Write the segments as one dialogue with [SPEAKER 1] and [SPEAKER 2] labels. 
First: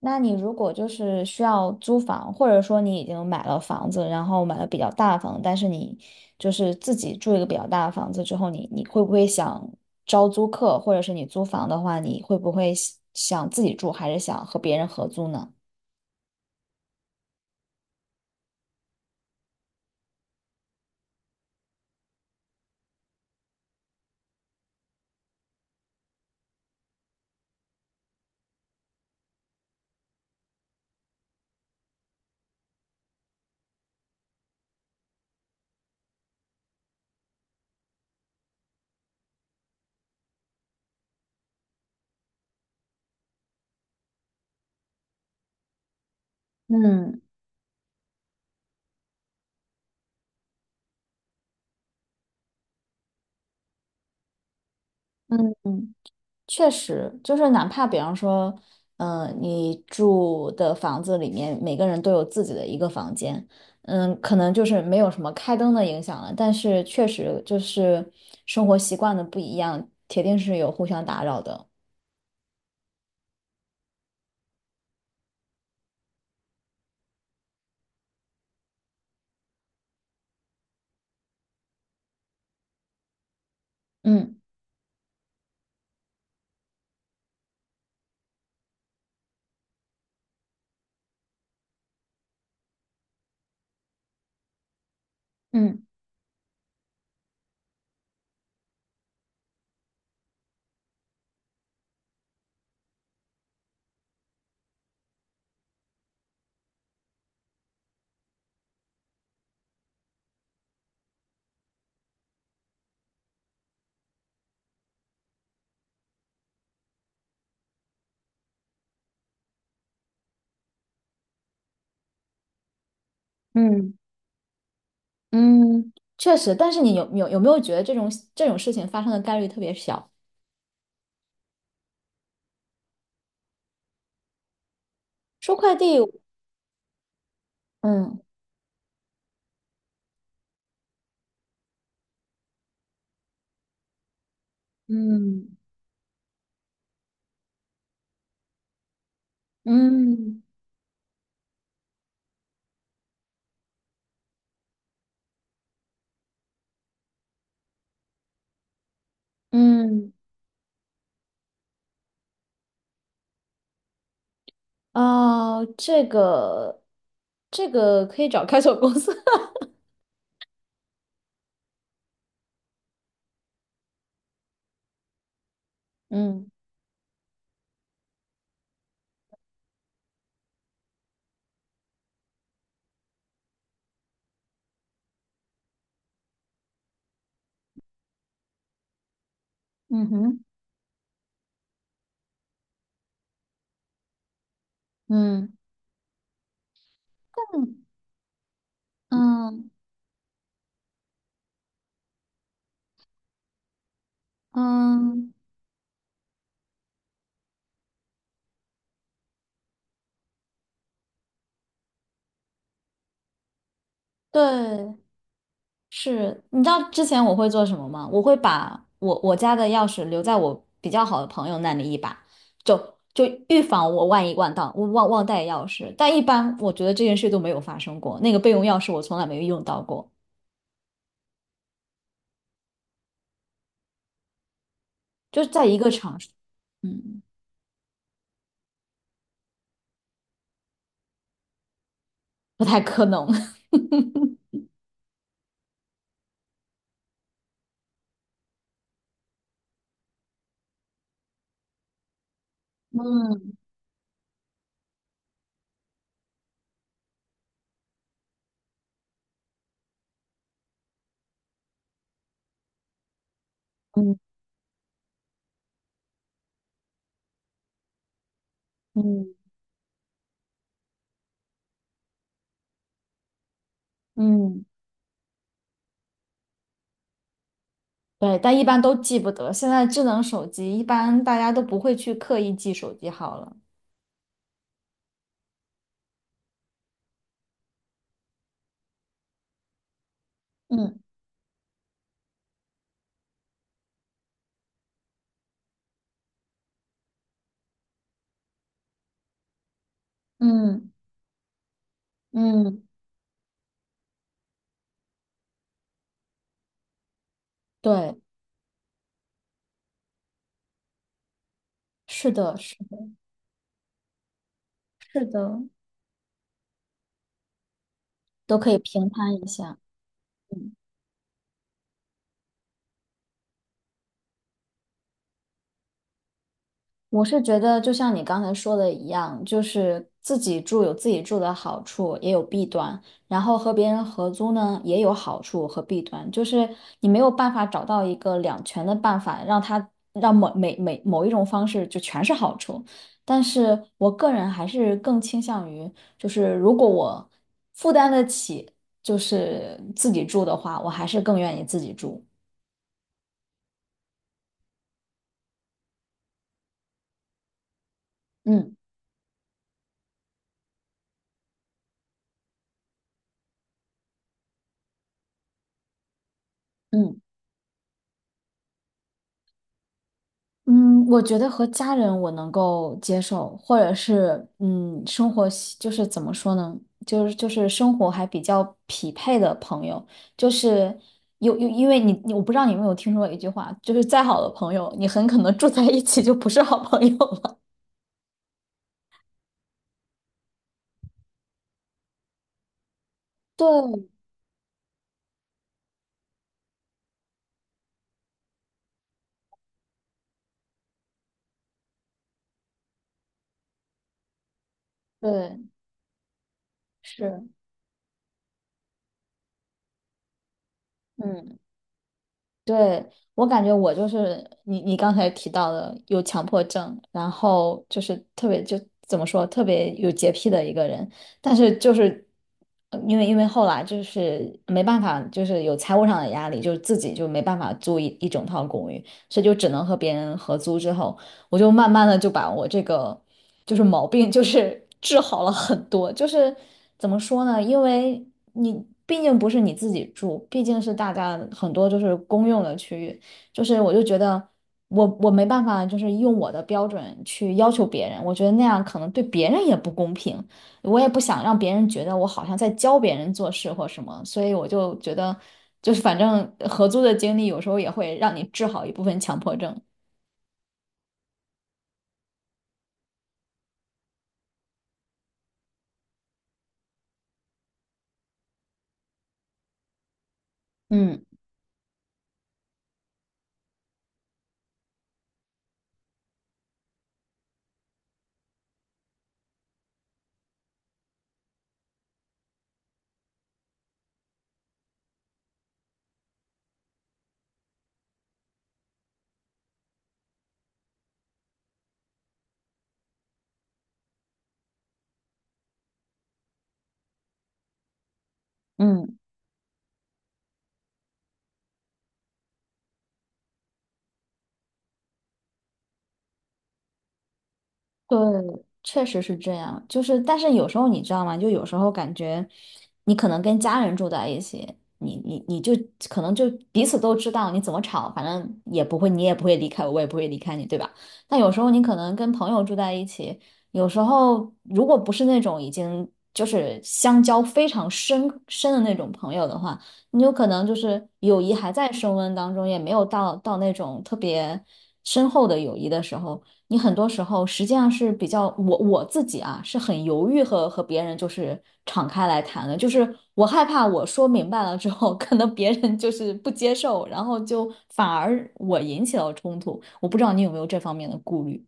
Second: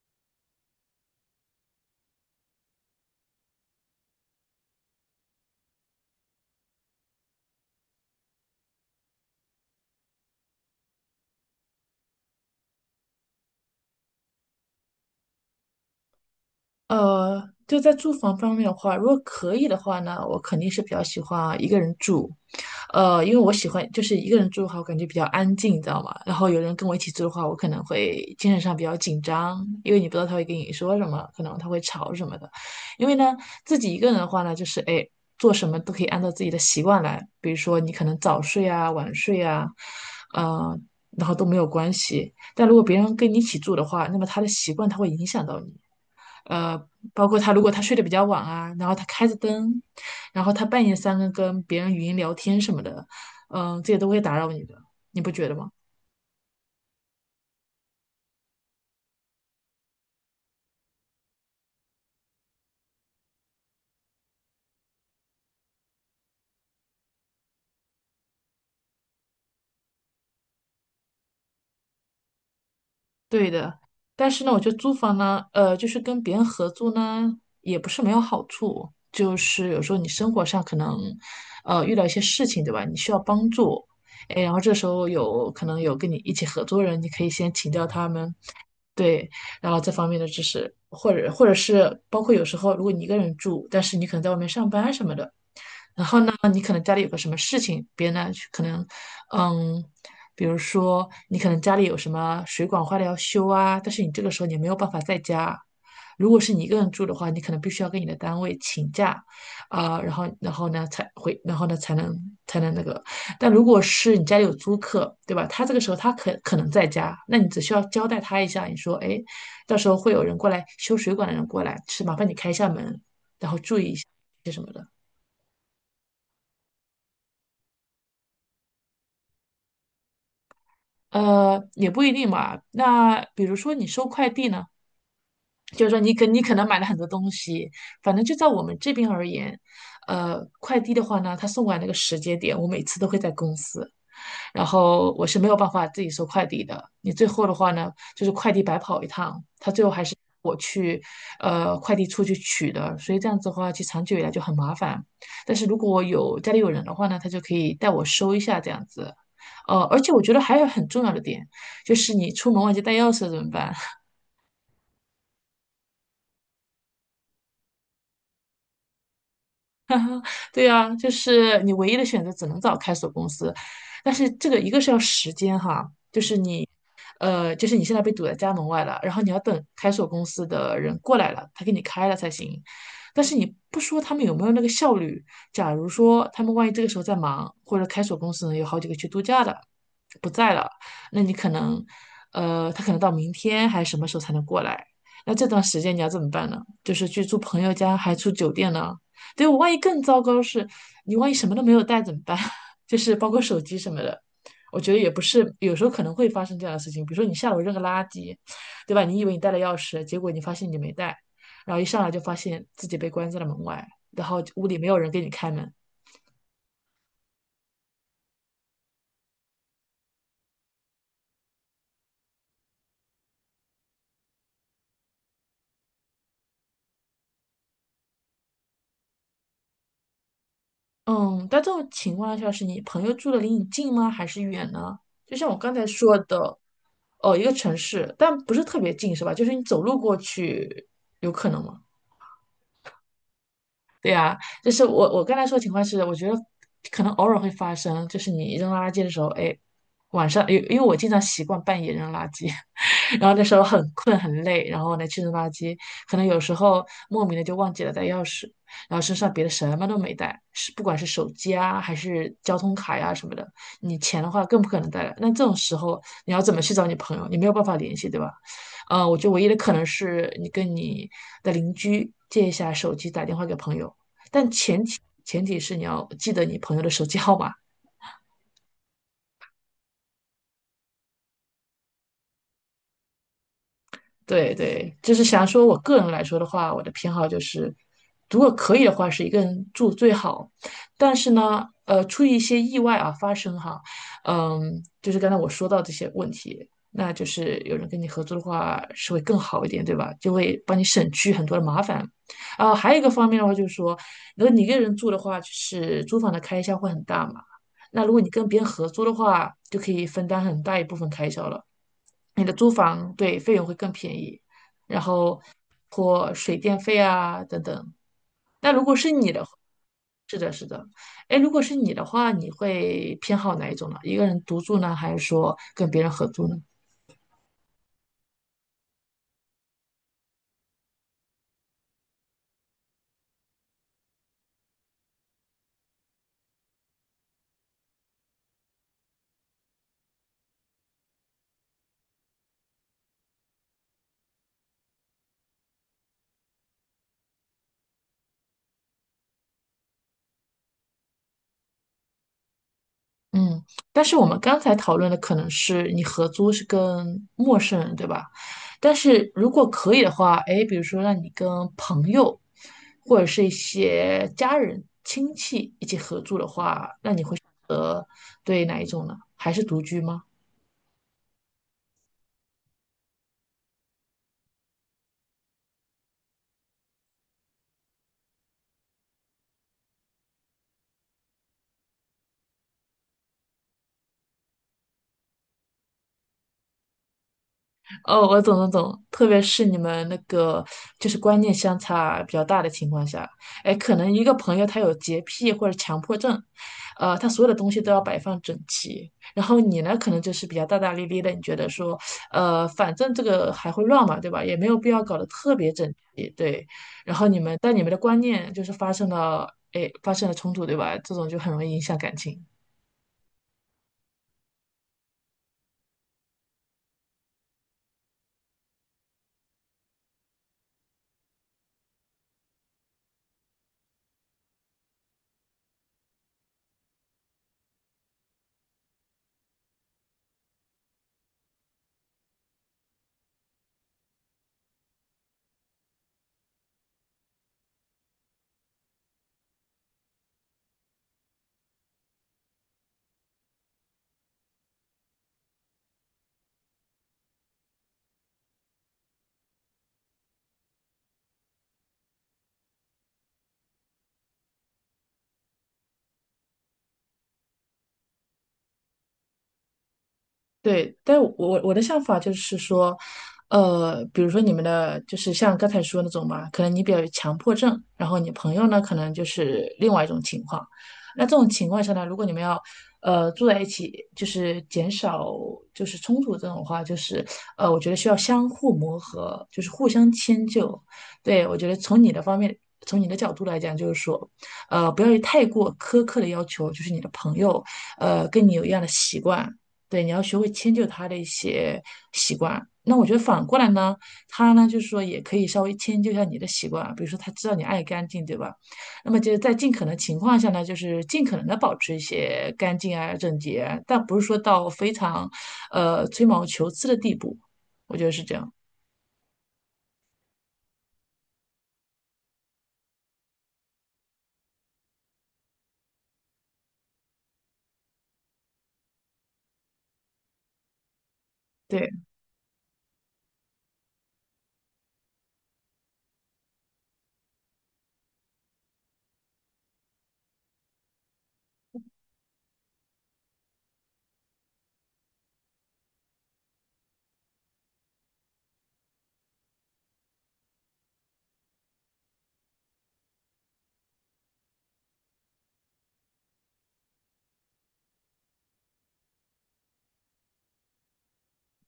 [SPEAKER 1] 那你如果就是需要租房，或者说你已经买了房子，然后买了比较大的房子，但是你就是自己住一个比较大的房子之后，你会不会想招租客，或者是你租房的话，你会不会想自己住，还是想和别人合租呢？
[SPEAKER 2] 呃，就在住房方面的话，如果可以的话呢，我肯定是比较喜欢一个人住，因为我喜欢就是一个人住的话，我感觉比较安静，你知道吗？然后有人跟我一起住的话，我可能会精神上比较紧张，因为你不知道他会跟你说什么，可能他会吵什么的。因为呢，自己一个人的话呢，就是哎，做什么都可以按照自己的习惯来，比如说你可能早睡啊、晚睡啊，呃，然后都没有关系。但如果别人跟你一起住的话，那么他的习惯他会影响到你。呃，
[SPEAKER 1] 嗯
[SPEAKER 2] 包括他如果他睡得比较晚啊，然后他开着灯，然后他半夜三更跟别人语音聊天什么的，嗯、这些都会打扰你的，你不觉
[SPEAKER 1] 嗯
[SPEAKER 2] 得吗？
[SPEAKER 1] 嗯。确实，就是哪怕比方说，你住的房子里面每个人都有自己的一个房间。可能就是没有什么开灯的影响了，但是确实就是生活习惯的不一样，铁定是有互相打扰的。
[SPEAKER 2] 对的，但是呢，我觉得租房呢，就是跟别人合租呢，也不是没有好处。就是有时候你生活上可能，遇到一些事情，对吧？你需要帮助，
[SPEAKER 1] 嗯
[SPEAKER 2] 哎，然后这时候有可能有跟你一起合租的人，你可以先请教他们，对，然后这方面的知识，或者是包括有时候如果你一个人住，但是你可能在外面上班什么的，
[SPEAKER 1] 嗯
[SPEAKER 2] 然后呢，你可能家里有个什么事情，别人呢可能嗯，比如说你可能家里有什么水管坏了要修啊，但是你这个时候你没有办法在家。如果是你一个人住的话，你可能必须要跟你的单位请假，啊、然后呢才回，然后呢才能才能那个。但如果是你家里有租客，对吧？他这个时候他可能在家，那你只需要交代他一下，你说，哎，到时候会有人过来修水管的人过来，是麻烦你开一下门，然后注意
[SPEAKER 1] 嗯
[SPEAKER 2] 一下。
[SPEAKER 1] 嗯，确实，但是你有没有觉得这种事情发生的概率特别小？
[SPEAKER 2] 也不一定嘛。那比如说你收快递呢？
[SPEAKER 1] 收快
[SPEAKER 2] 就是
[SPEAKER 1] 递，
[SPEAKER 2] 说你可能买了很多东西，反
[SPEAKER 1] 嗯
[SPEAKER 2] 正就在我们这边而言，快递的话呢，他送过来那个时间点，我每次都会在公司，然后我是没
[SPEAKER 1] 嗯
[SPEAKER 2] 有办法自己收快递的。你最后的话呢，就是快递白跑一趟，他最后还是
[SPEAKER 1] 嗯
[SPEAKER 2] 我去，快递处去取的，所以这样子的话，其实长久以来就很麻烦。但是如果有家里有人的话呢，他就可以带我收一下这样子。而
[SPEAKER 1] 嗯。
[SPEAKER 2] 且我觉得还有很重要的点，就是你出门忘记带钥匙怎么办？
[SPEAKER 1] 哦，这个可以找开锁公司。
[SPEAKER 2] 对啊，就是你唯一的选择只能找开锁公司，但是这个一个是要时间哈，就是
[SPEAKER 1] 嗯
[SPEAKER 2] 你。就是你现在被堵在家门外了，然后你要等开锁公司的人过来了，他给你开了才行。但是你不说他们有没有那个效率，假如说他们万一这个时候在忙，或者开锁公司呢有好几个去度假的，
[SPEAKER 1] 嗯
[SPEAKER 2] 不
[SPEAKER 1] 哼，
[SPEAKER 2] 在了，那你可能，他可能到明天还是什么时候才能过来？那这
[SPEAKER 1] 嗯
[SPEAKER 2] 段时间你要怎么办呢？就是去住朋友家，还住酒店呢？对，我
[SPEAKER 1] 嗯
[SPEAKER 2] 万一更糟糕是，你万一什么都没有带怎么办？就是包括手机什么的。我觉得也不
[SPEAKER 1] 嗯，
[SPEAKER 2] 是，有时候可能会发生这样的事情。比如说你下楼扔个垃圾，对吧？你以为你带了钥匙，结果你发现你没带，然后一上来就发现自己被关在了门外，然
[SPEAKER 1] 对，
[SPEAKER 2] 后屋里没有人给你开门。
[SPEAKER 1] 是。你知道之前我会做什么吗？我会把我家的钥匙留在我比较好的朋友那里一把，就预防我万一我忘带钥匙。但一般我觉得这件事都没有发生过，那个备用钥匙我从来没有用到过，
[SPEAKER 2] 嗯，但这种情况下是你朋友住的离你近吗？还是远呢？就
[SPEAKER 1] 就
[SPEAKER 2] 像
[SPEAKER 1] 是
[SPEAKER 2] 我
[SPEAKER 1] 在
[SPEAKER 2] 刚
[SPEAKER 1] 一
[SPEAKER 2] 才
[SPEAKER 1] 个
[SPEAKER 2] 说
[SPEAKER 1] 场所，
[SPEAKER 2] 的，
[SPEAKER 1] 嗯，
[SPEAKER 2] 哦，一个城市，但不是特别近，是吧？就是你走路过去，有可能吗？
[SPEAKER 1] 不太可能。
[SPEAKER 2] 就是我刚才说的情况是，我觉得可能偶尔会发生，就是你扔垃圾的时候，哎，晚上因为我经常习惯半夜扔垃圾，然后那
[SPEAKER 1] 嗯
[SPEAKER 2] 时候很困很累，然后呢去扔垃圾，可能有时候莫名的就忘记了带钥匙，然后身上别的什么都没带，是不管是手机啊还是交通卡呀、什么的，你
[SPEAKER 1] 嗯
[SPEAKER 2] 钱的话更不可能带了。那这种时候你要怎么去找你朋友？你没有办法联系，对吧？我觉得
[SPEAKER 1] 嗯。
[SPEAKER 2] 唯一的可能是你跟你的邻居借一下手机，打电话给朋友。但
[SPEAKER 1] 嗯，
[SPEAKER 2] 前提是你要记得你朋友的手机号码，
[SPEAKER 1] 对，但一般都记不得。现在智能手机一般大家都不会去刻意记手机号了。
[SPEAKER 2] 对对，就是想说，我个人来说的话，我的偏好就是，如果可以的话，是一个人住最好。
[SPEAKER 1] 嗯
[SPEAKER 2] 但是呢，出于一些意外啊发生哈，嗯，就是刚才我说到这些问题，那就是有人跟你合租的话是会更好一点，对吧？就会帮你
[SPEAKER 1] 嗯
[SPEAKER 2] 省去很多的麻烦。啊，
[SPEAKER 1] 嗯，
[SPEAKER 2] 还有一个方面的话就是说，如果你一个人住的话，就是租房的开销会很大嘛。那如
[SPEAKER 1] 对，
[SPEAKER 2] 果你跟别人合租的话，就可以分担很大一部分开销了。
[SPEAKER 1] 是
[SPEAKER 2] 你的
[SPEAKER 1] 的，
[SPEAKER 2] 租
[SPEAKER 1] 是的，
[SPEAKER 2] 房对费用会更便宜，然
[SPEAKER 1] 是
[SPEAKER 2] 后
[SPEAKER 1] 的，
[SPEAKER 2] 或水电费啊等等。
[SPEAKER 1] 都可
[SPEAKER 2] 那
[SPEAKER 1] 以
[SPEAKER 2] 如果
[SPEAKER 1] 平
[SPEAKER 2] 是你
[SPEAKER 1] 摊
[SPEAKER 2] 的
[SPEAKER 1] 一
[SPEAKER 2] 话，
[SPEAKER 1] 下。
[SPEAKER 2] 是的，是
[SPEAKER 1] 嗯。
[SPEAKER 2] 的，哎，如果是你的话，你会偏好哪一种呢？一个人独住呢，还是说跟别人合租呢？
[SPEAKER 1] 我是觉得，就像你刚才说的一样，就是自己住有自己住的好处，也有弊端。然后和别人合租呢，也有好处和弊端，就是你没有办法找到一个两全的办法，让每一种方式就全是好处。但是我个人还是更倾向于，就是如果我负担得起，就是自己住的话，我还是更愿意自己住。
[SPEAKER 2] 嗯，但是我们刚才讨论的可能是你合租是跟陌生人，对吧？
[SPEAKER 1] 嗯
[SPEAKER 2] 但是如果可以的话，哎，比如说让你跟朋友或者是一些家人、亲戚一起合租的话，那
[SPEAKER 1] 嗯。
[SPEAKER 2] 你会选择对哪一种呢？还是独居吗？
[SPEAKER 1] 嗯，我觉得和家人我能够接受，或者是生活习就是怎么说呢，就是生活还比较匹配的朋友，就是有有，因为你我不知道你有没有听说过一句话，就是再好的朋友，你很可能住在一起就不是好朋友了。
[SPEAKER 2] 哦，我懂，特别是你们那个就是观念相差比较大的情况下，
[SPEAKER 1] 对
[SPEAKER 2] 哎，可能一个朋友他有洁癖或者强迫症，他所有的东西都要摆放整齐，然后你呢，可能就是比较大大咧咧的，你觉得说，反正这个还会乱嘛，对吧？也没有必要搞得特
[SPEAKER 1] 对，
[SPEAKER 2] 别整齐，对。然后你
[SPEAKER 1] 是，
[SPEAKER 2] 们但你们的观念就是发生了，哎，发生了冲突，对吧？这种就很
[SPEAKER 1] 嗯。
[SPEAKER 2] 容易影响感情。
[SPEAKER 1] 对，我感觉我就是你刚才提到的有强迫症，然后就是特别就怎么说，特别有洁癖的一个人。但是就是因为后来就是没办法，就是有财务上的压力，就是自己就没办法租一整套公寓，所以就只能和别人合租之后。我就慢慢的就把我这个就是毛病就是 治好了很多，就是怎么说呢？因为你毕竟不是你自己住，毕竟是大家很多就是公用的区域，就是我就觉得我没办法就是用我的标准去要求别人，我觉得那样可能对别人也不公平，我也不想让别人觉得我好像在教别人做事或什么，所以我就觉得就是反正合租的经历有时候也会让你治好一部分强迫症。
[SPEAKER 2] 对，但我的想法就是说，比如说你们的，就是像刚才说那种嘛，可能你比较有强迫症，然后你朋友呢，可能就是另外一种情况。
[SPEAKER 1] 嗯
[SPEAKER 2] 那这种情况下呢，如果你们要呃住在一起，就是减少就是冲突这种话，就是我觉得需要相互磨合，就是互相迁就。对，我觉得从你的方面，从你的角度来讲，就是说，不要有太过苛刻的要求，就是你的朋友，跟你有一样的习惯。对，你要学会迁就他的一些习惯。那我觉得反过来呢，他呢就是说也可以稍微迁就一下你的习惯，比如说他知道你爱干净，对吧？那
[SPEAKER 1] 嗯。
[SPEAKER 2] 么就是在尽可能情况下呢，就是尽可能的保持一些干净啊、整洁啊但不是说到非常呃吹毛求疵的地步，我觉得
[SPEAKER 1] 对，
[SPEAKER 2] 是这样。
[SPEAKER 1] 确实是这样。就是，但是有时候你知道吗？就有时候感觉，你可能跟家人住在一起，你就可能就彼此都知道你怎么吵，反正也不会，你也不会离开我，我也不会离开你，对吧？但有时候你
[SPEAKER 2] 对。
[SPEAKER 1] 可能跟朋友住在一起，有时候如果不是那种已经就是相交非常深深的那种朋友的话，你有可能就是友谊还在升温当中，也没有到那种特别深厚的友谊的时候。你很多时候实际上是比较我自己啊，是很犹豫和别人就是敞开来谈的，就是我害怕我说明白了之后，可能别人就是不接受，然后就反而我引起了冲突。我不知道你有没有这方面的顾虑。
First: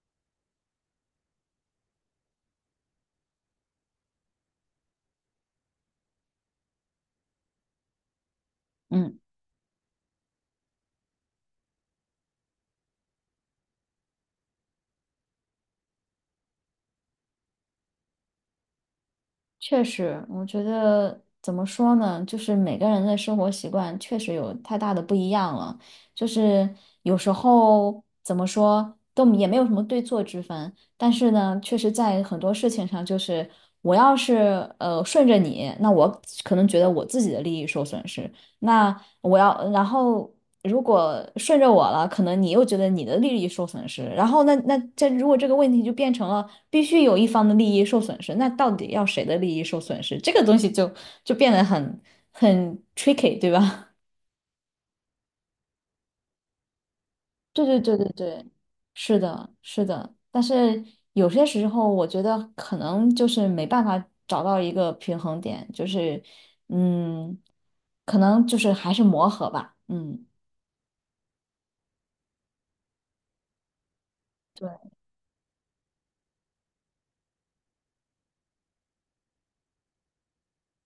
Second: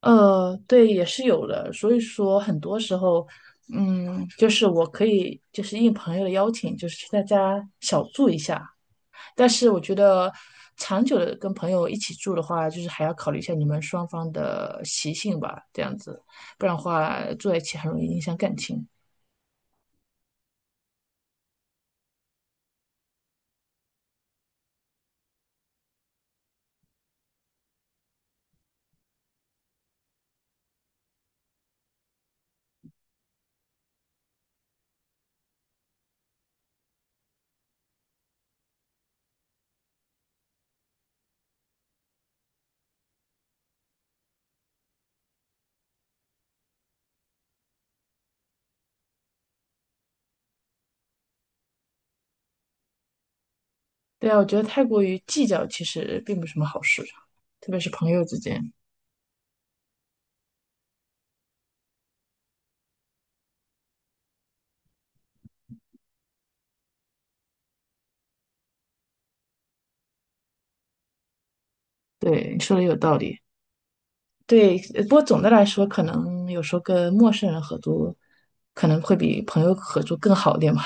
[SPEAKER 2] 对，也是有的。所以说，很多时候，嗯，就是我可以就是应朋友的邀请，就是去他家小住一下，
[SPEAKER 1] 嗯。
[SPEAKER 2] 但是我觉得长久的跟朋友一起住的话，就是还要考虑一下你们双方的习性吧，这样子，不然的话住在一起很容易影响感情。
[SPEAKER 1] 确实，我觉得怎么说呢，就是每个人的生活习惯确实有太大的不一样了。就是有时候怎么说都也没有什么对错之分，但是呢，确实在很多事情上，就是我要是顺着你，那我可能觉得我自己的利益受损失；那我要，然后如果顺着我了，可能你又觉得你的利益受损失，然后这如果这个问题就变成了必须有一方的利益受损失，那到底要谁的利益受损失？这个东西就变得很 tricky，对吧？
[SPEAKER 2] 对啊，我觉得太过于计较其实并不是什么好事，
[SPEAKER 1] 对
[SPEAKER 2] 特
[SPEAKER 1] 对
[SPEAKER 2] 别是
[SPEAKER 1] 对对
[SPEAKER 2] 朋友之
[SPEAKER 1] 对，
[SPEAKER 2] 间。
[SPEAKER 1] 是的，是的，但是有些时候我觉得可能就是没办法找到一个平衡点，就是嗯，可能就是还是磨合吧，嗯。
[SPEAKER 2] 对，你说的有道理。对，
[SPEAKER 1] 对。
[SPEAKER 2] 呃不过总的来说，可能有时候跟陌生人合租，可能会比朋友合租更好一点吧。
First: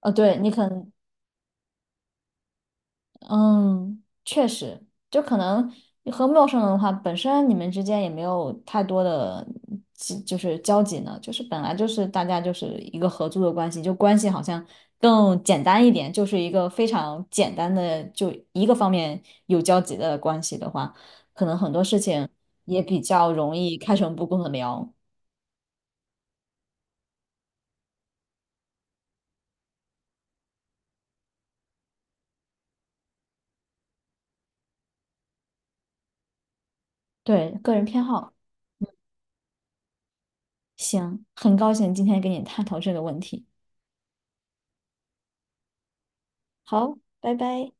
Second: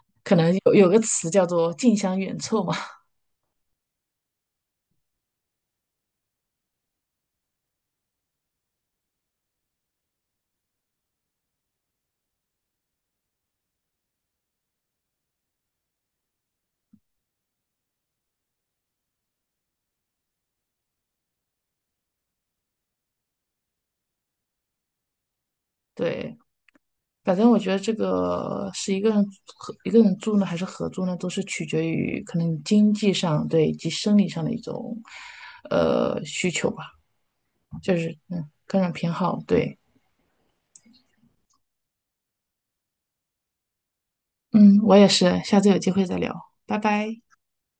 [SPEAKER 1] 对，你可
[SPEAKER 2] 有有
[SPEAKER 1] 能
[SPEAKER 2] 个词叫做"近乡远凑"嘛。
[SPEAKER 1] 嗯，确实，就可能你和陌生人的话，本身你们之间也没有太多的就是交集呢，就是本来就是大家就是一个合租的关系，就关系好像更简单一点，就是一个非常简单的，就一个方面有交集的关系的话，可能很多事情也比较容易开诚布公的聊。
[SPEAKER 2] 对，反正我觉得这个是一个人合一个人住呢，还是合租呢，都是取决于可能经济上对以及生理上的一种呃需求吧，
[SPEAKER 1] 对，个人
[SPEAKER 2] 就
[SPEAKER 1] 偏
[SPEAKER 2] 是
[SPEAKER 1] 好，
[SPEAKER 2] 嗯个人偏好。对，
[SPEAKER 1] 行，很高兴今天跟你探讨这个问题。
[SPEAKER 2] 嗯，我也是，下次有机会再聊，拜
[SPEAKER 1] 好，
[SPEAKER 2] 拜。
[SPEAKER 1] 拜拜。